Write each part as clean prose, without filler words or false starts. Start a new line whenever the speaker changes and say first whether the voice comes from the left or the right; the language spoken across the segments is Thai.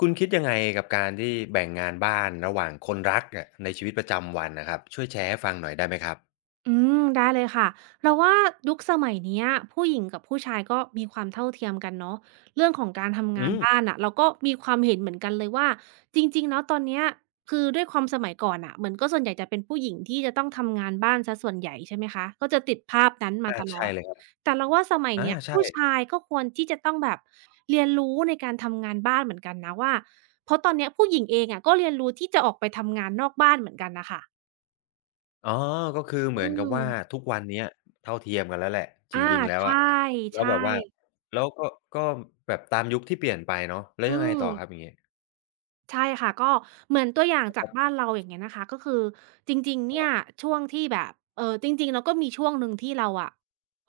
left: คุณคิดยังไงกับการที่แบ่งงานบ้านระหว่างคนรักเนี่ยในชีวิตประจำวันนะครับช่วยแชร์ให้ฟังหน่อยได้ไหมครับ
right: อืมได้เลยค่ะเราว่ายุคสมัยเนี้ยผู้หญิงกับผู้ชายก็มีความเท่าเทียมกันเนาะเรื่องของการทำงา
left: อื
right: น
left: ม
right: บ้านน่ะเราก็มีความเห็นเหมือนกันเลยว่าจริงๆแล้วตอนเนี้ยคือด้วยความสมัยก่อนน่ะเหมือนก็ส่วนใหญ่จะเป็นผู้หญิงที่จะต้องทำงานบ้านเสียส่วนใหญ่ใช่ไหมคะก็จะติดภาพนั้นมา
left: อา
right: ตลอ
left: ใช่
right: ด
left: เลยครับ
right: แต่เราว่าสมัย
left: อา
right: เนี้ย
left: ใช่
right: ผู้ชายก็ควรที่จะต้องแบบเรียนรู้ในการทำงานบ้านเหมือนกันนะว่าเพราะตอนเนี้ยผู้หญิงเองอะก็เรียนรู้ที่จะออกไปทำงานนอกบ้านเหมือนกันน่ะค่ะ
left: อ๋อก็คือเหมื
right: อื
left: อนกับว่า
right: ม
left: ทุกวันเนี้ยเท่าเทียมกันแล้วแหละจ
right: อา
left: ริงๆแล้ว
right: ใช่
left: อะแล้ว
right: ใช่
left: แบบว่าแล้วก็ก็แบบตามยุคที่เปลี่ยนไปเนาะแล้ว
right: อื
left: ยังไง
right: ม
left: ต่อครับอย่างงี้
right: ใช่ค่ะก็เหมือนตัวอย่างจา
left: ค
right: ก
left: รั
right: บ้าน
left: บ
right: เราอย่างเงี้ยนะคะก็คือจริงๆเนี่ยช่วงที่แบบจริงๆเราก็มีช่วงหนึ่งที่เราอะ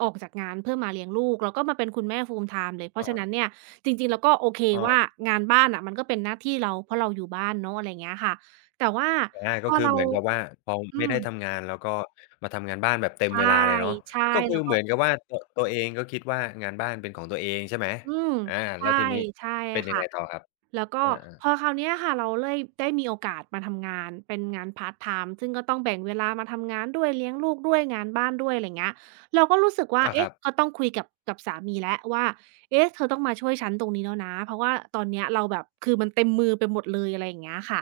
right: ออกจากงานเพื่อมาเลี้ยงลูกแล้วก็มาเป็นคุณแม่ full time เลยเพ
left: อ๋
right: ราะฉะนั้
left: อ
right: นเนี่ยจริงๆเราก็โอเค
left: อ๋อ
right: ว่างานบ้านน่ะมันก็เป็นหน้าที่เราเพราะเราอยู่บ้านเนาะอะไรอย่างเงี้ยค่ะแต่ว่า
left: อา
right: พ
left: ก็
right: อ
left: คือ
right: เรา
left: เหมือนกับว่าพอ
right: อื
left: ไม่
right: ม
left: ได้ทำงานแล้วก็มาทำงานบ้านแบบเต็ม
right: ใช่
left: เวลาเลยเนาะ
right: ใช่
left: ก็คื
right: แล้
left: อ
right: วก็
left: เหมือนกับว่าตัวตัวเองก็คิดว่างานบ้านเป็นของตัวเองใช่ไหม
right: อืม
left: อาแล้
right: ใช่
left: วทีนี้
right: ใช่
left: เป็นยัง
right: ค่ะ
left: ไงต่อครับ
right: แล้วก็
left: อา
right: พอ
left: ๆ
right: คราวเนี้ยค่ะเราเลยได้มีโอกาสมาทำงานเป็นงานพาร์ตไทม์ซึ่งก็ต้องแบ่งเวลามาทำงานด้วยเลี้ยงลูกด้วยงานบ้านด้วยอะไรเงี้ยเราก็รู้สึกว่า
left: อาค
right: เอ๊ะ
left: รับ
right: ก็ต้องคุยกับสามีแล้วว่าเอ๊ะเธอต้องมาช่วยฉันตรงนี้แล้วนะเพราะว่าตอนเนี้ยเราแบบคือมันเต็มมือไปหมดเลยอะไรอย่างเงี้ยค่ะ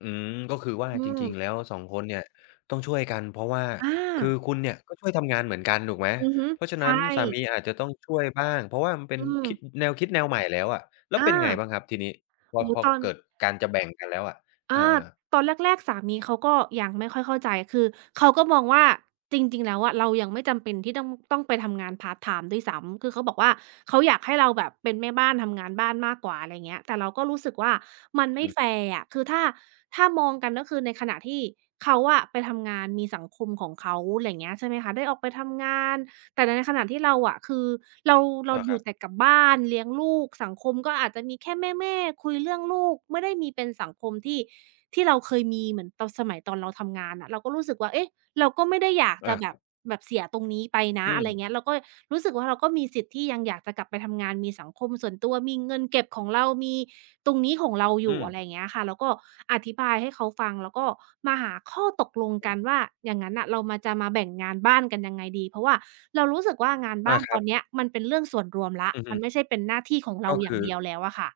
left: อืมก็คือว่า
right: อื
left: จ
right: ม
left: ริงๆแล้วสองคนเนี่ยต้องช่วยกันเพราะว่า
right: อา
left: คือคุณเนี่ยก็ช่วยทำงานเหมือนกันถูกไหม
right: อือฮึ
left: เพราะฉะนั้น
right: ใช่
left: สามีอาจจะต้องช่วยบ้างเพราะว่ามันเป็น
right: อืม
left: คิดแนวคิดแนวใหม่แล้วอะแล้ว
right: อา
left: เป็นไงบ้างครับทีนี้พอ
right: โอ้โฮ
left: พอ
right: ตอน
left: เกิดการจะแบ่งกันแล้วอะ
right: อา
left: อาๆ
right: ตอนแรกๆสามีเขาก็ยังไม่ค่อยเข้าใจคือเขาก็มองว่าจริงๆแล้วอะเรายังไม่จำเป็นที่ต้องไปทำงานพาร์ตไทม์ด้วยซ้ำคือเขาบอกว่าเขาอยากให้เราแบบเป็นแม่บ้านทำงานบ้านมากกว่าอะไรเงี้ยแต่เราก็รู้สึกว่ามันไม่
left: อื
right: แฟ
left: ม
right: ร์อะคือถ้าถ้ามองกันก็คือในขณะที่เขาอะไปทำงานมีสังคมของเขาไรเงี้ยใช่ไหมคะได้ออกไปทำงาน แต่ในขณะที่เราอะคือเราเรา
left: อา
right: อ
left: ครั
right: ยู่
left: บ
right: แต่กับบ้านเลี้ยงลูกสังคมก็อาจจะมีแค่แม่ๆคุยเรื่องลูกไม่ได้มีเป็นสังคมที่ที่เราเคยมีเหมือนตอนสมัยตอนเราทำงานอะเราก็รู้สึกว่าเอ๊ะ เราก็ไม่ได้อยากจะ
left: อา
right: แบ
left: ค
right: บ
left: รับ
right: แบบเสียตรงนี้ไปนะ
left: อื
right: อะ
left: ม
right: ไรเงี้ยเราก็รู้สึกว่าเราก็มีสิทธิ์ที่ยังอยากจะกลับไปทำงานมีสังคมส่วนตัวมีเงินเก็บของเรา มีตรงนี้ของเราอยู่
left: อืม
right: อะไรเงี้ยค่ะแล้วก็อธิบายให้เขาฟังแล้วก็มาหาข้อตกลงกันว่าอย่างงั้นน่ะเรามาจะมาแบ่งงานบ้านกันยังไงดีเพราะว่าเรารู้สึกว่างาน
left: อา
right: บ้าน
left: ค
right: ต
left: รั
right: อ
left: บ
right: นเนี้ยมันเป็นเรื่องส่วนรวมแล้ว
left: อือ
right: มั
left: ฮึ
right: นไม่ใช่เป็นหน้าที่ของเรา
left: ก็
right: อย่า
left: คื
right: ง
left: อ
right: เดียวแล้วอะค่ะ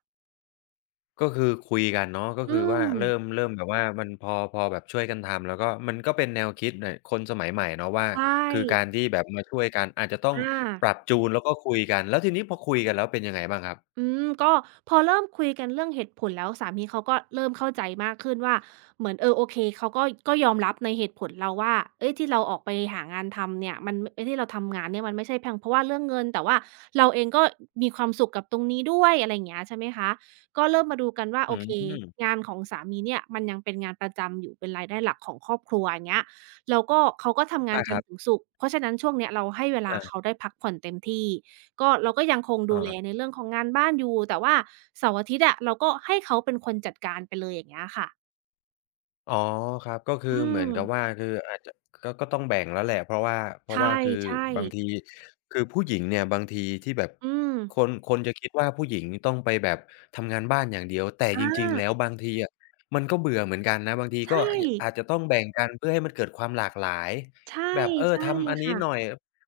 left: ก็คือคุยกันเนาะก็
right: อื
left: คือว่า
right: ม
left: เริ่มเริ่มแบบว่ามันพอพอแบบช่วยกันทำแล้วก็มันก็เป็นแนวคิดเน่ยคนสมัยใหม่เนาะว่า
right: ใช
left: คือการ
right: ่
left: ที่แบบมาช่วยกันอาจจะต้อง
right: อา
left: ปรับจูนแล้วก็คุยกันแล้วทีนี้พอคุยกันแล้วเป็นยังไงบ้างครับ
right: อืมก็พอเริ่มคุยกันเรื่องเหตุผลแล้วสามีเขาก็เริ่มเข้าใจมากขึ้นว่าเหมือนเออโอเคเขาก็ยอมรับในเหตุผลเราว่าเฮ้ยที่เราออกไปหางานทำเนี่ยมันไอ้ที่เราทำงานเนี่ยมันไม่ใช่เพียงเพราะว่าเรื่องเงินแต่ว่าเราเองก็มีความสุขกับตรงนี้ด้วยอะไรอย่างเงี้ยใช่ไหมคะก็เริ่มมาดูกันว่า
left: อื
right: โอเค
left: ม
right: งานของสามีเนี่ยมันยังเป็นงานประจำอยู่เป็นรายได้หลักของครอบครัวอย่างเงี้ยแล้วก็เขาก็ทำงาน
left: อาค
right: จันท
left: รั
right: ร์
left: บ
right: ถึงศุกร์เพราะฉะนั้นช่วงเนี้ยเราให้เวลา
left: อา
right: เขาได้พักผ่อนเต็มที่ ก็เราก็ยังคงดู
left: อา
right: แลในเรื่องของงานบ้านอยู่แต่ว่าเสาร์อาทิตย์อะเราก็ให้เขาเป็นคนจัดการไปเลยอย่างเงี้ยค่ะ
left: อ๋อครับก็คือ
right: อื
left: เหมือน
right: ม
left: กับว่าคืออาจจะก็ก็ต้องแบ่งแล้วแหละเพราะว่าเพ
right: ใ
left: ราะว่าคือ
right: ช่
left: บางที
right: ๆ
left: คือผู้หญิงเนี่ยบางทีที่แบบ
right: อืม
left: คนคนจะคิดว่าผู้หญิงต้องไปแบบทำงานบ้านอย่างเดียวแต่
right: อ
left: จริงๆ
right: า
left: แล้วบางทีอะมันก็เบื่อเหมือนกันนะบางทีก็
right: ใช่
left: ยอาจจะต้องแบ่งกันเพื่อให้มันเกิดความหลากหลาย
right: ใช่
left: แบบเออ
right: ใช่
left: ทำอันนี้
right: ค่ะ
left: หน่อย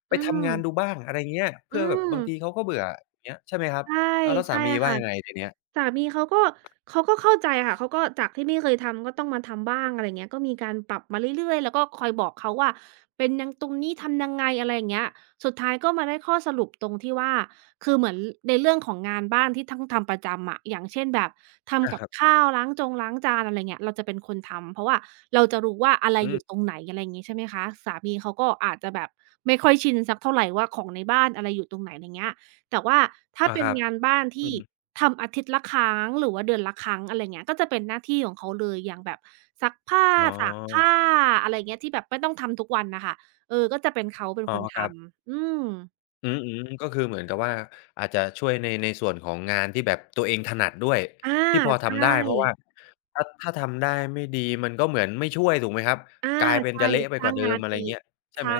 right: อื
left: ไป
right: ม
left: ทำงานดูบ้างอะไรเงี้ย
right: อื
left: เพื่อแบบ
right: ม
left: บางทีเขาก็เบื่ออย่างเงี้ยใช่ไหมครับ
right: ใช่
left: อ้าวแล้วสา
right: ใช่
left: มีว่า
right: ค่ะ
left: ยังไงทีเนี้ย
right: สามีเขาก็เข้าใจค่ะเขาก็จากที่ไม่เคยทำก็ต้องมาทำบ้างอะไรอย่างเงี้ยก็มีการปรับมาเรื่อยๆแล้วก็คอยบอกเขาว่าเป็นยังตรงนี้ทำยังไงอะไรอย่างเงี้ยสุดท้ายก็มาได้ข้อสรุปตรงที่ว่าคือเหมือนในเรื่องของงานบ้านที่ทั้งทำประจำอะอย่างเช่นแบบทำ
left: อา
right: กั
left: ค
right: บ
left: รับ
right: ข้าวล้างจานอะไรเงี้ยเราจะเป็นคนทำเพราะว่าเราจะรู้ว่าอะไร
left: อื
right: อ
left: ม
right: ยู่ตรงไหนอะไรอย่างงี้ใช่ไหมคะสามีเขาก็อาจจะแบบไม่ค่อยชินสักเท่าไรว่าของในบ้านอะไรอยู่ตรงไหนอะไรเงี้ยแต่ว่าถ้า
left: อา
right: เป็
left: ค
right: น
left: รับ
right: งานบ้าน
left: อื
right: ที่
left: ม
right: ทำอาทิตย์ละครั้งหรือว่าเดือนละครั้งอะไรเงี้ยก็จะเป็นหน้าที่ของเขาเลยอย่างแบบซักผ้า
left: อ๋อ
right: ตากผ้าอะไรเงี้ยที่แบบไม่ต้องทำทุกวันน่ะค่ะเออก็จะเป็นเขาเป็น
left: อ๋อ
right: คนท
left: ครับ
right: ำอืม
left: อืมๆก็คือเหมือนกับว่าอาจจะช่วยในในส่วนของงานที่แบบตัวเองถนัดด้วย
right: อา
left: ที่พอ
right: ใช่
left: ทำได้เพราะว่าถ้าถ้าทำได้ไม่ดีมันก็เหมือนไม่ช่วยถูกไหมครับ
right: อา
left: กลายเป็น
right: ใช่
left: จะเละไป
right: ส
left: ก
right: ร้าง
left: ว่าเดิ
right: งา
left: ม
right: น
left: อะไร
right: อีก
left: เงี้ยใช่
right: ใช่
left: ไหม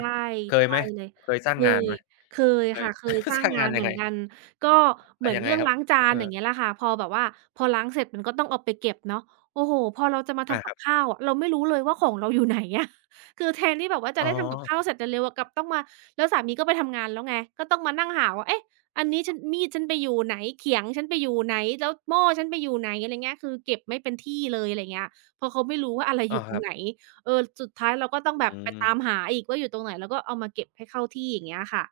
left: เคย
right: ใช่
left: ไหม
right: เลย
left: เคยส
right: เค
left: ร้างงาน
right: ย
left: ไหม
right: เคย
left: เคย
right: ค่ะเคยส ร้า
left: ส
right: ง
left: ร้าง
right: งา
left: งา
right: น
left: น
right: เห
left: ยั
right: มื
left: ง
right: อ
left: ไง
right: นกันก็เห
left: อา
right: มือน
left: ยังไง
right: เรื่อง
left: ครับ
right: ล้างจาน
left: เอ
right: อ
left: อ
right: ย่างเงี้ยแหละค่ะพอแบบว่าพอล้างเสร็จมันก็ต้องเอาไปเก็บเนาะโอ้โฮพอเราจะมา
left: อา
right: ทำ
left: ค
right: กับ
left: รับ
right: ข้าวอะเราไม่รู้เลยว่าของเราอยู่ไหนอะ คือแทนที่แบบว่าจะ
left: อ๋อ
right: ได้ทำกับข้าวเสร็จเร็วๆอะกลับต้องมาแล้วสามีก็ไปทำงานแล้วไงก็ต้องมานั่งหาว่าเอ๊ะอันนี้ฉันมีดฉันไปอยู่ไหนเขียงฉันไปอยู่ไหนแล้วหม้อฉันไปอยู่ไหนอะไรเงี้ยคือเก็บไม่เป็นที่เลยอะไรเงี้ยเพราะเขาไม่รู้ว่าอะไรอ
left: อ้อ
right: ยู่ต
left: ค
right: รง
left: รั
right: ไหน
left: บ
right: เออสุดท้ายเราก็ต้องแบบ
left: อื
right: ไป
left: ม
right: ตามหาอีกว่าอยู่ตรงไหนแล้วก็เอามาเก็บให้เข้าที่อย่างเงี้ยค่ะ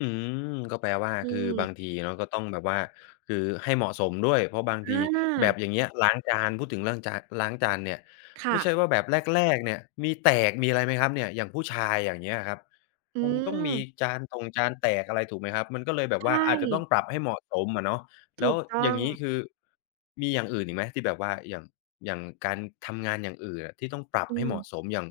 left: อืมก็แปลว่า
right: อื
left: คือบาง
right: ม
left: ทีเนาะก็ต้องแบบว่าคือให้เหมาะสมด้วยเพราะบาง
right: อ
left: ทีแบบอย่า
right: า
left: งเงี้ยล้างจานพูดถึงเรื่องจานล้างจานเนี่ย
right: ค่ะ
left: ไม่ใช่ว่าแบบแรกๆเนี่ยมีแตกมีอะไรไหมครับเนี่ยอย่างผู้ชายอย่างเงี้ยครับ
right: อื
left: คงต้องมี
right: ม
left: จานต่งจานแตกอะไรถูกไหมครับมันก็เลยแบบ
right: ใช
left: ว่าอาจจะต้อง
right: ่
left: ปรับให้เหมาะสมอะเนาะแล้
right: ถู
left: ว
right: ก
left: อ
right: ต้อ
left: ย่า
right: ง
left: งงี้คือมีอย่างอื่นอีกไหมที่แบบว่าอย่างอย่างการทำงานอย่างอื่นอะที่ต้องปรับ
right: อื
left: ให้เหมาะส
right: ม
left: มอย่าง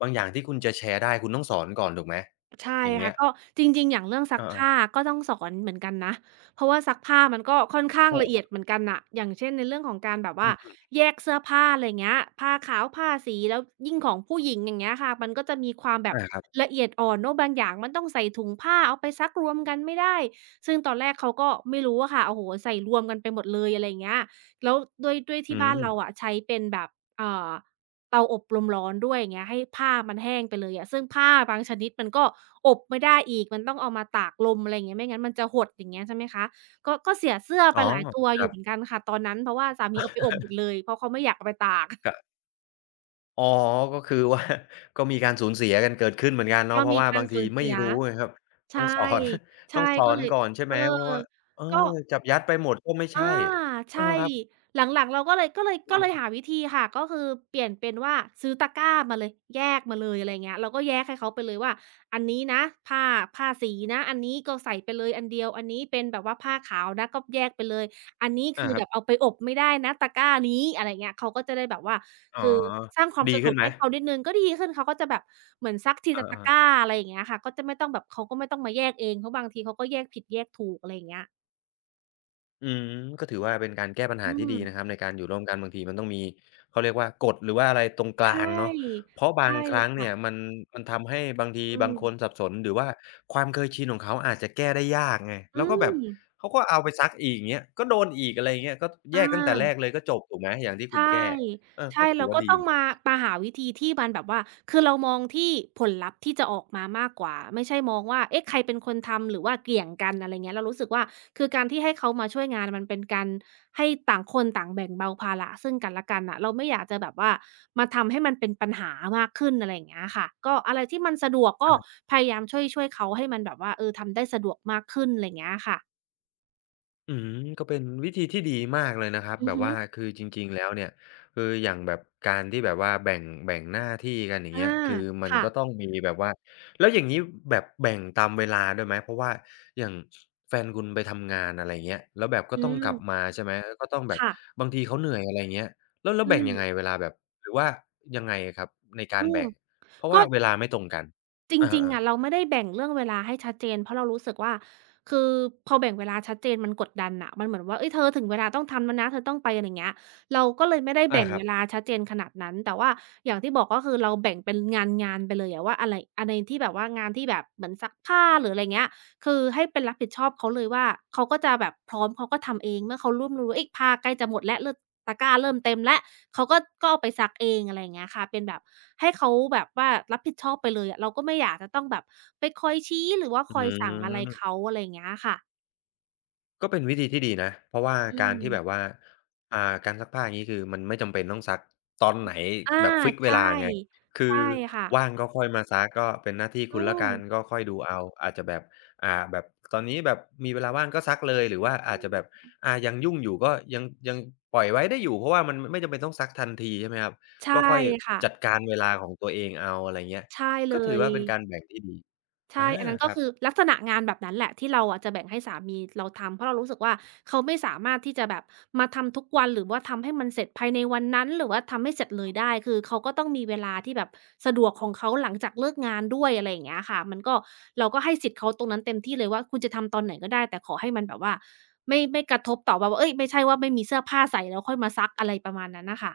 left: บางอย่างที่คุณจะแชร์ได้คุณต้องสอนก่อนถูกไหม
right: ใช่
left: อย่างเงี้
right: ค่ะ
left: ย
right: ก็จริงๆอย่างเรื่องซั
left: เอ
right: ก
left: อ
right: ผ้าก็ต้องสอนเหมือนกันนะเพราะว่าซักผ้ามันก็ค่อนข้างละเอีย
left: ๆ
right: ดเหมือนกันน่ะอย่างเช่นในเรื่องของการแบบ
left: อื
right: ว่า
left: ม
right: แยกเสื้อผ้าอะไรเงี้ยผ้าขาวผ้าสีแล้วยิ่งของผู้หญิงอย่างเงี้ยค่ะมันก็จะมีความแบบ
left: อาครับ
right: ละเอียดอ่อนเนาะบางอย่างมันต้องใส่ถุงผ้าเอาไปซักรวมกันไม่ได้ซึ่งตอนแรกเขาก็ไม่รู้อะค่ะโอ้โฮใส่รวมกันไปหมดเลยอะไรอย่างเงี้ยแล้วด้วยที่
left: อื
right: บ้าน
left: ม
right: เราอะใช้เป็นแบบเอ่อ เตาอบลมร้อนด้วยอย่างเงี้ยให้ผ้ามันแห้งไปเลยอะซึ่งผ้าบางชนิดมันก็อบไม่ได้อีกมันต้องเอามาตากลมอะไรอย่างเงี้ยไม่งั้นมันจะหดอย่างเงี้ยใช่ไหมคะก็เสียเสื้อไป
left: อ๋อ
right: หลายตัว
left: ค
right: อ
left: รั
right: ยู่เหมือน
left: บ
right: กันค่ะตอนนั้นเพราะว่าสามีเอาไปอบหมดเลยเพราะเขาไม่อยากเอาไปตาก
left: กะอ๋อ ก็คือว่า ก็มีการสูญเสียกันเกิดขึ้นเหมือนกันเนาะ
right: ก็
left: เพราะ
right: มี
left: ว่า
right: การ
left: บาง
right: สู
left: ที
right: ญ
left: ไม่
right: เสีย
left: รู้ไงครับต้อ
right: ใช่
left: งสอน ต้
right: ใช่
left: องสอ
right: ก็
left: น
right: เลย
left: ก่อนใช่
right: เอ
left: ไห
right: อ
left: ม เพราะว่าเออ
right: ก็
left: จับยัดไปหมดก็ไม่
right: อา
left: ใช่เออ
right: ใช่
left: ครับ
right: หลังๆเราก็เลยก็เลย
left: อื
right: ก็เลย
left: ม
right: หาวิธีค่ะก็คือเปลี่ยนเป็นว่าซื้อตะกร้ามาเลยแยกมาเลยอะไรอย่างเงี้ยเราก็แยกให้เขาไปเลยว่าอันนี้นะผ้าผ้าสีนะอันนี้ก็ใส่ไปเลยอันเดียวอันนี้เป็นแบบว่าผ้าขาวนะก็แยกไปเลยอันนี้
left: อา
right: คือ
left: ครั
right: แบ
left: บ
right: บเอาไปอบไม่ได้นะตะกร้านี้อะไรอย่างเงี้ยเขาก็จะได้แบบว่า
left: อ๋อ
right: คือสร้างความ
left: ดี
right: สะด
left: ขึ้
right: วก
left: นไหม
right: ให้เขานิดหนึ่งก็ดีขึ้นเขาก็จะแบบเหมือนซักที
left: เอ
right: ละตะก
left: อ
right: ร้า
left: ๆ
right: อะไรอย่างเงี้ยค่ะก็จะไม่ต้องแบบเขาก็ไม่ต้องมาแยกเองเพราะบางทีเขาก็แยกผิดแยกถูกอะไรอย่างเงี้ย
left: อืมก็ถือว่าเป็นการแก้ปัญ
right: อื
left: หาที่
right: ม
left: ดีนะครับในการอยู่ร่วมกันบางทีมันต้องมีเขาเรียกว่ากฎหรือว่าอะไรตรงก
right: ใช่
left: ลางเนาะเพราะบาง
right: ใช่
left: ครั้ง
right: ค่ะ
left: เนี่ยมันมันทำให้บางที
right: อื
left: บางคน
right: ม
left: สับสนหรือว่าความเคยชินของเขาอาจจะแก้ได้ยากไง
right: อื
left: แล้วก็แบ
right: ม
left: บเขาก็เอาไปซักอีกอย่างเงี้ยก็โดนอีกอะไรอย่างเงี้ยก็แย
right: อา
left: กตั้งแต่แรกเลยก็จบถูกไหมอย่างที่คุณ
right: ใช่
left: แก้เออ
right: ใช่
left: ก็ถือ
right: เรา
left: ว่า
right: ก็
left: ดี
right: ต้องมามาหาวิธีที่มันแบบว่าคือเรามองที่ผลลัพธ์ที่จะออกมามากกว่าไม่ใช่มองว่าเอ๊ะใครเป็นคนทำหรือว่าเกี่ยงกันอะไรเงี้ยเรารู้สึกว่าคือการที่ให้เขามาช่วยงานมันเป็นการให้ต่างคนต่างแบ่งเบาภาระซึ่งกันและกันน่ะเราไม่อยากจะแบบว่ามาทำให้มันเป็นปัญหามากขึ้นอะไรอย่างเงี้ยค่ะก็อะไรที่มันสะดวกก็
left: อา
right: พยายามช่วยเขาให้มันแบบว่าเออทำได้สะดวกมากขึ้นไรเงี้ยค่ะ
left: อืมก็เป็นวิธีที่ดีมากเลยนะครับ
right: อือ
left: แบบ
right: ฮึ
left: ว่าคือจริงๆแล้วเนี่ยคืออย่างแบบการที่แบบว่าแบ่งหน้าที่กันอย่าง
right: อา
left: เงี้ยคือมัน
right: ค่ะ
left: ก็ต้องมีแบบว่าแล้วอย่างนี้แบบแบ่งตามเวลาด้วยไหมเพราะว่าอย่างแฟนคุณไปทำงานอะไรเงี้ยแล้วแบบก็
right: อื
left: ต้องกลับมา
right: ม
left: ใช่ไหมก็ต้องแบบ
right: ค่ะ
left: บางทีเขาเหนื่อยอะไรเงี้ยแล้ว
right: อื
left: แบ่ง
right: ม
left: ยังไงเวลาแบบหรือว่ายังไงครับในกา
right: อื
left: ร
right: ม
left: แบ่งเพราะ
right: ก็
left: ว่าเวลาไม่ตรงกัน
right: จริงๆ
left: อา
right: อะ
left: ๆ
right: เราไม่ได้แบ่งเรื่องเวลาให้ชัดเจนเพราะเรารู้สึกว่าคือพอแบ่งเวลาชัดเจนมันกดดันน่ะมันเหมือนว่าเฮ้ยเธอถึงเวลาต้องทำแล้วนะเธอต้องไปอะไรอย่างเงี้ยเราก็เลยไม่ได้
left: อา
right: แบ่ง
left: ครั
right: เว
left: บ
right: ลาชัดเจนขนาดนั้นแต่ว่าอย่างที่บอกก็คือเราแบ่งเป็นงานๆไปเลยอะว่าอะไรอะไรที่แบบว่างานที่แบบเหมือนซักผ้าหรืออะไรอย่างเงี้ยคือให้เป็นรับผิดชอบเขาเลยว่าเขาก็จะแบบพร้อมเขาก็ทำเองเมื่อเขาร่วมรู้ว่าเฮ้ยผ้าใกล้จะหมดแล้วเริ่มตะกร้าเริ่มเต็มแล้วเขาก็เอาไปซักเองอะไรอย่างเงี้ยค่ะเป็นแบบ ให้เขาแบบว่ารับผิดชอบไปเลยอะเราก็ไม่อยากจะต้องแบบไปคอยชี้หรือว่า
left: อื
right: คอยสั่งอะไรเขา
left: ม
right: อะไรอย่างเงี้ยค่ะ
left: ก็เป็นวิธีที่ดีนะเพราะว่า
right: อื
left: การ
right: ม
left: ที่แบบว่าการซักผ้าอย่างงี้คือมันไม่จำเป็นต้องซักตอนไหน
right: อา
left: แบบฟิกซ์เว
right: ใช่
left: ลาไงคื
right: ใช่
left: อว่า
right: ค่ะ
left: งก็ค่อยมาซักก็เป็นหน้าที่
right: อื
left: คุณแล้ว
right: ม
left: กันก็ค่อยดูเอาอาจจะแบบแบบตอนนี้แบบมีเวลาว่างก็ซักเลยหรือว่าอาจจะแบบยังยุ่งอยู่ก็ยังปล่อยไว้ได้อยู่เพราะว่ามันไม่จำเป็นต้องซักทันทีใช่ไหมครับ
right: ใช่
left: ก็ค่อย
right: ค่ะ
left: จัดการเวลาของตัวเองเอาอะไรเงี้ย
right: ใช่เล
left: ก็ถือ
right: ย
left: ว่าเป็นการแบ่งที่ดีอา
right: ใช่ อันนั้น
left: ค
right: ก็
left: รับ
right: คือลักษณะงานแบบนั้นแหละที่เราอะจะแบ่งให้สามีเราทำเพราะเรารู้สึกว่าเขาไม่สามารถที่จะแบบมาทำทุกวันหรือว่าทำให้มันเสร็จภายในวันนั้นหรือว่าทำให้เสร็จเลยได้คือเขาก็ต้องมีเวลาที่แบบสะดวกของเขาหลังจากเลิกงานด้วยอะไรอย่างเงี้ยค่ะมันก็เราก็ให้สิทธิ์เขาตรงนั้นเต็มที่เลยว่าคุณจะทำตอนไหนก็ได้แต่ขอให้มันแบบว่าไม่กระทบต่อแบบว่าเฮ้ยไม่ใช่ว่าไม่มีเสื้อผ้าใส่แล้วค่อยมาซักอะไรประมาณนั้นน่ะค่ะ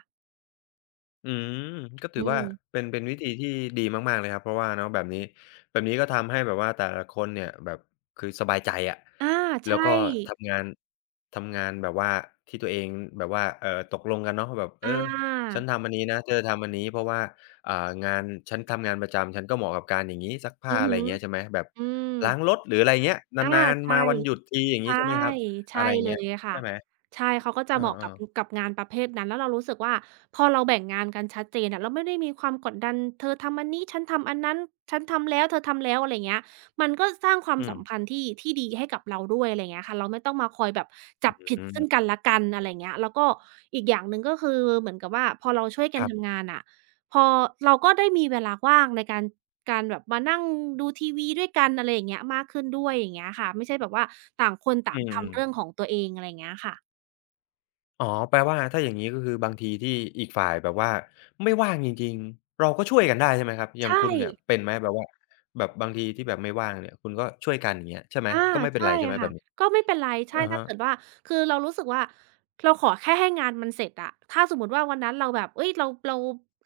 left: อืมก็ถื
right: อื
left: อว่า
right: ม
left: เป็นวิธีที่ดีมากๆเลยครับเพราะว่าเนาะแบบนี้แบบนี้ก็ทำให้แบบว่าแต่ละคนเนี่ยแบบคือสบายใจอะ
right: อา
left: แล้ว
right: ใช่
left: ก็ทำงานทำงานแบบว่าที่ตัวเองแบบว่าตกลงกันเนาะแบบเอ
right: อ
left: อฉัน
right: า
left: ทำอันนี้นะเธอทำอันนี้เพราะว่าอ่างานฉันทำงานประจำฉันก็เหมาะกับการอย่างงี้ซัก
right: อื
left: ผ้า
right: อ
left: อะไร
right: ฮึ
left: อย่างเงี้ยใช่ไหมแบบ
right: อืม
left: ล้างรถหรืออะไรอย่างเงี้ย
right: อา
left: นานๆ
right: ใช่
left: มาวันหยุดทีอย่างงี้
right: ใช่
left: ใช่ไหมครับ
right: ใช่
left: อะไรอย่าง
right: เล
left: เงี้ย
right: ยค่ะ
left: ใช่ไหม
right: ใช่เขาก็จะ
left: เอ
right: เหมาะกับ
left: อๆ
right: งานประเภทนั้นแล้วเรารู้สึกว่าพอเราแบ่งงานกันชัดเจนอะเราไม่ได้มีความกดดันเธอทำอันนี้ฉันทำอันนั้นฉันทำแล้วเธอทำแล้วอะไรเงี้ยมันก็สร้างความ
left: อื
right: สั
left: ม
right: มพันธ์ที่ดีให้กับเราด้วยอะไรเงี้ยค่ะเราไม่ต้องมาคอยแบบจั
left: อ
right: บผิด
left: ื
right: ซึ่ง
left: ม
right: กันและกันอะไรเงี้ยแล้วก็อีกอย่างหนึ่งก็คือเหมือนกับว่าพอเราช่วยกั
left: ค
right: น
left: รั
right: ทำ
left: บ
right: งานอะ พอเราก็ได้มีเวลาว่างในการแบบมานั่งดูทีวีด้วยกันอะไรอย่างเงี้ยมากขึ้นด้วยอย่างเงี้ยค่ะไม่ใช่แบบว่าต่างคนต่า
left: อื
right: ง
left: ม
right: ทำเรื่องของตัวเองอะไรอย่างเงี้ยค่ะ
left: อ๋อแปลว่าถ้าอย่างงี้ก็คือบางทีที่อีกฝ่ายแบบว่าไม่ว่างจริงๆเราก็ช่วยกันได้ใช่ไหมครับอย่าง
right: ใช่
left: คุณเนี่ยเป็นไหมแบบว่าแบบบางทีที่แบบไม่ว่างเนี่ยคุณก็ช่วยกันอย่างเงี้ยใช่ไหม
right: อา
left: ก็ไม่เป็น
right: ใช่
left: ไรใช่ไหมแบ
right: ค่ะ
left: บนี้
right: ก็ไม่เป็นไรใช่
left: อะ
right: ถ้า
left: ฮะ
right: เกิดว่าคือเรารู้สึกว่าเราขอแค่ให้งานมันเสร็จอะถ้าสมมุติว่าวันนั้นเราแบบเฮ้ยเรา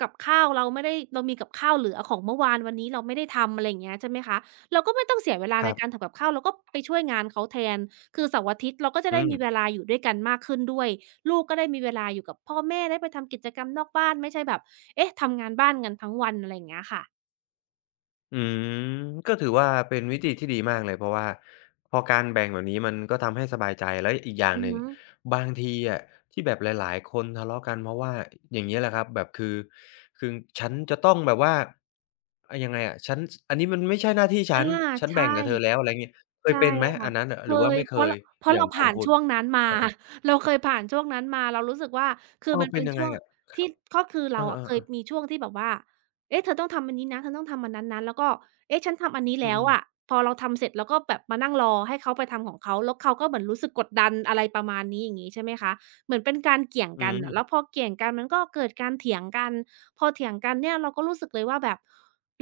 right: กับข้าวเราไม่ได้เรามีกับข้าวเหลือของเมื่อวานวันนี้เราไม่ได้ทำอะไรอย่างเงี้ยใช่ไหมคะเราก็ไม่ต้องเสียเวลา
left: ค
right: ใน
left: รับ
right: การทำกับข้าวเราก็ไปช่วยงานเขาแทนคือเสาร์อาทิตย์เราก็จะ
left: อื
right: ได้มีเว
left: ม
right: ลาอยู่ด้วยกันมากขึ้นด้วยลูกก็ได้มีเวลาอยู่กับพ่อแม่ได้ไปทำกิจกรรมนอกบ้านไม่ใช่แบบเอ๊ะทำงานบ้านกันทั้งวันอะไรอย่างเงี้ยค่ะ
left: อืมก็ถือว่าเป็นวิธีที่ดีมากเลยเพราะว่าพอการแบ่งแบบนี้มันก็ทำให้สบายใจแล้วอีกอย่าง
right: อือ
left: หนึ่ง
right: ฮึ
left: บางทีอะที่แบบหลายๆคนทะเลาะกันเพราะว่าอย่างนี้แหละครับแบบคือฉันจะต้องแบบว่าอะยังไงอะฉันอันนี้มันไม่ใช่หน้าที่
right: อา
left: ฉันฉัน
right: ใช่
left: แบ่งกับเธอแล้วอะไรอย่างงี้เคย
right: ใช่
left: เป็นไหม
right: ค่ะ
left: อันนั้นน่ะ
right: เค
left: หรือว่า
right: ย
left: ไม่เคย
right: เพ
left: อ
right: ราะ
left: ย่า
right: เรา
left: งของ
right: ผ่าน
left: คุณ
right: ช่วงนั้นมา
left: อา
right: เราเคยผ่านช่วงนั้นมาเรารู้สึกว่าคื
left: ๆ
right: อ
left: อ้าว
right: มัน
left: เป็
right: เป็
left: น
right: น
left: ยังไง
right: ช่วง
left: อะครั
right: ที่
left: บ
right: ก็คือ
left: เอ
right: เรา
left: อ
right: อะเคย
left: ๆ
right: มี
left: ๆ
right: ช่วงที่แบบว่าเอ๊ะเธอต้องทำอันนี้นะเธอต้องทำอันนั้นนะแล้วก็เอ๊ะฉันทำอันนี้
left: อื
right: แล้ว
left: ม
right: อะพอเราทำเสร็จเราก็แบบมานั่งรอให้เขาไปทำของเขาแล้วเขาก็เหมือนรู้สึกกดดันอะไรประมาณนี้อย่างงี้ใช่ไหมคะเหมือนเป็นการเกี่ยง
left: ๆอื
right: กัน
left: ม
right: น่ะแล้วพอเกี่ยงกันมันก็เกิดการเถียงกันพอเถียงกันเนี่ยเราก็รู้สึกเลยว่าแบบ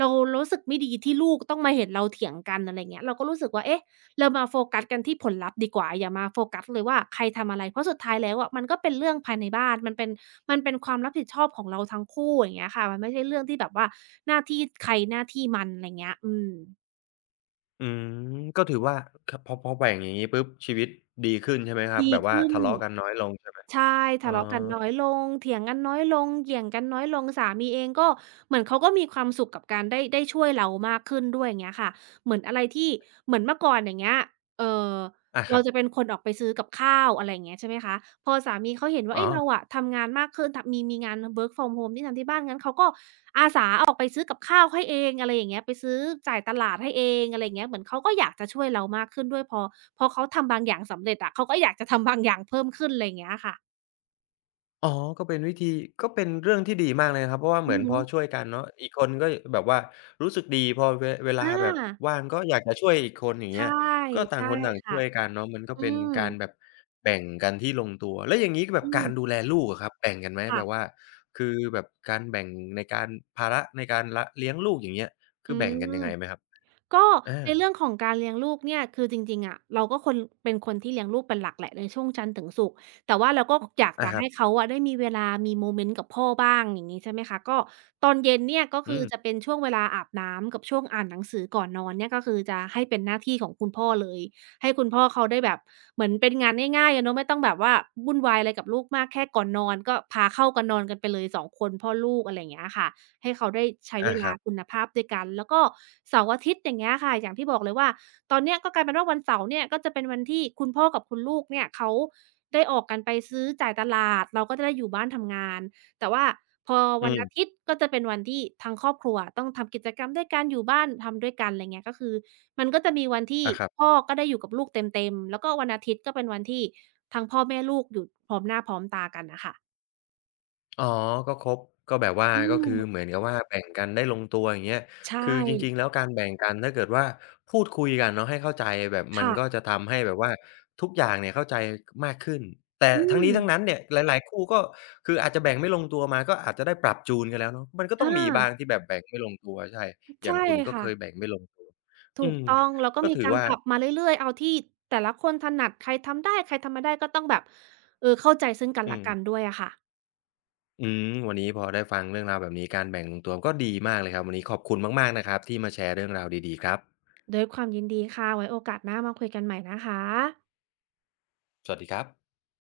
right: เรารู้สึกไม่ดีที่ลูกต้องมาเห็นเราเถียงกันอะไรอย่างเงี้ยเราก็รู้สึกว่าเอ๊ะ เรามาโฟกัสกันที่ผลลัพธ์ดีกว่าอย่ามาโฟกัสเลยว่าใครทำอะไรเพราะสุดท้ายแล้วอะมันก็เป็นเรื่องภายในบ้านมันเป็นความรับผิดชอบของเราทั้งคู่อย่างเงี้ยค่ะมันไม่ใช่เรื่องที่แบบว่าหน้าที่ใครหน้าที่มันอะไรเงี้ยอืม
left: อืมก็ถือว่าคพอแบ่งอย่างงี้ปุ๊บชีวิตดีขึ้นใช่ไหมครับ
right: ดี
left: แบบว่า
right: ขึ้น
left: ทะเลาะกันน้อยลงใช่ไหม
right: ใช่
left: อ๋อ
right: ทะเลาะกันน้อยลงเถียงกันน้อยลงเหยี่ยงกันน้อยลงสามีเองก็เหมือนเขาก็มีความสุขกับการได้ช่วยเรามากขึ้นด้วยอย่างเงี้ยค่ะเหมือนอะไรที่เหมือนเมื่อก่อนอย่างเงี้ยเอ่อ
left: อาค
right: เรา
left: รับ
right: จะเป็นคนออกไปซื้อกับข้าวอะไรอย่างเงี้ยใช่ไหมคะพอสามีเขาเห็นว่า
left: อ๋อ
right: เฮ้ยเราอะทำงานมากขึ้นทำมีงาน work from home ที่ทำที่บ้านงั้นเขาก็ออกไปซื้อกับข้าวให้เองอะไรอย่างเงี้ยไปซื้อจ่ายตลาดให้เองอะไรอย่างเงี้ยเหมือนเขาก็อยากจะช่วยเรามากขึ้นด้วยพอเขาทำบางอย่างสำเร็จอะเขาก็อยากจะทำบางอย่างเพิ่มขึ้นไรเงี้ยค่ะ
left: อ๋อก็เป็นวิธีก็เป็นเรื่องที่ดีมากเลยนะครับ เพราะว่าเห
right: อื
left: มือ
right: อ
left: นพ
right: ฮึ
left: อช่วยกันเนาะอีกคนก็แบบว่ารู้สึกดีพอเวเวลา
right: อ
left: แบบ
right: า
left: ว่างก็อยากจะช่วยอีกคนอย่างเงี้
right: ใช่
left: ยก็ต่าง
right: ใช่
left: คนต่าง
right: ค่ะ
left: ช่วยกันเนาะมันก็
right: อื
left: เป็น
right: ม
left: การแบบแบ่งกันที่ลงตัว แล้วอย่างงี้แบ
right: อื
left: บการดู
right: ม
left: แลลูกอะครับแบ่งกันไหมแบบ
right: ค่ะ
left: ว่าคือแบบการแบ่งในการภาระในการละเลี้ยงลูกอย่างเงี้ย
right: อื
left: คือแบ่งกัน
right: ม
left: ยังไงไหมครับ
right: ก็
left: อา
right: ในเรื่องของการเลี้ยงลูกเนี่ยคือจริงๆอะเราก็คนเป็นคนที่เลี้ยงลูกเป็นหลักแหละในช่วงจันทร์ถึงศุกร์แต่ว่าเราก็อยาก
left: อา
right: จะ
left: ครั
right: ให้
left: บ
right: เขาอะได้มีเวลามีโมเมนต์กับพ่อบ้างอย่างงี้ใช่ไหมคะก็ตอนเย็นเนี่ยก็คือ
left: อื
right: จะเป็
left: ม
right: นช่วงเวลาอาบน้ำกับช่วงอ่านหนังสือก่อนนอนเนี่ยก็คือจะให้เป็นหน้าที่ของคุณพ่อเลยให้คุณพ่อเขาได้แบบเหมือนเป็นงานง่ายๆอะเนาะไม่ต้องแบบว่าวุ่นวายอะไรกับลูกมากแค่ก่อนนอนก็พาเข้ากันนอนกันไปเลยสองคนพ่อลูกอะไรอย่างเงี้ยค่ะ ให้เขาได้ใช้เว
left: อาค
right: ลา
left: รับ
right: คุณภาพด้วยกันแล้วก็เสาร์อาทิตย์อย่างเงี้ยค่ะอย่างที่บอกเลยว่าตอนเนี้ยก็กลายเป็นว่าวันเสาร์เนี่ยก็จะเป็นวันที่คุณพ่อกับคุณลูกเนี่ยเขาได้ออกกันไปซื้อจ่ายตลาดเราก็จะได้อยู่บ้านทำงานแต่ว่าพอ
left: อื
right: วันอาทิต
left: ม
right: ย์ก็จะเป็นวันที่ทั้งครอบครัวต้องทำกิจกรรมด้วยกันอยู่บ้านทำด้วยกันไรเงี้ยก็คือมันก็จะมีวันที่
left: อาครั
right: พ่อ
left: บ
right: ก็ได้อยู่กับลูกเต็มๆแล้วก็วันอาทิตย์ก็เป็นวันที่ทั้งพ่อแม่ลูกอยู่พร้อมหน้าพร้อมตากันน่ะค่ะ
left: อ๋อ ก็ครบก็แบบว่า
right: อื
left: ก็คือ เห
right: ม
left: มือนกับว่าแบ่งกันได้ลงตัวอย่างเงี้ย
right: ใช่
left: คือจริงๆ แล้วการแบ่งกันถ้าเกิดว่าพูดคุยกันเนาะให้เข้าใจแบบมัน
right: ค่ะ
left: ก็จะทำให้แบบว่าทุกอย่างเนี่ยเข้าใจมากขึ้น แต่
right: อื
left: ทั้ง
right: ม
left: นี้ทั้งนั้นเนี่ยหลายๆ คู่ก็คืออาจจะแบ่งไม่ลงตัวมาก็อาจจะได้ปรับจูนกันแล้วเนาะมันก็ต้อ
right: อ
left: งมีบ้าง
right: า
left: ที่แบบแบ่งไม่ลงตัวใช่ อย่าง
right: ใช่
left: คุณก็เค
right: ค่ะ
left: ยแบ่งไม่ลงตัวอื
right: ถูก
left: ม
right: ต้องแล้วก็
left: ก็
right: มี
left: ถือ
right: การ
left: ว่า
right: ปรับมาเรื่อยๆเอาที่แต่ละคนถนัดใครทำได้ใครทำไม่ได้ก็ต้องแบบเออเข้าใจซึ่งกัน
left: อื
right: และ
left: ม
right: กันด้วยอะค่ะ
left: อืมวันนี้พอได้ฟังเรื่องราวแบบนี้การแบ่งลงตัวก็ดีมากเลยครับวันนี้ขอบคุณมากๆนะครับที่มาแชร์เรื่องราวดีๆครับ
right: ด้วยความยินดีค่ะไว้โอกาสหน้ามาคุยกันใหม่นะคะ
left: สวัสดีครับ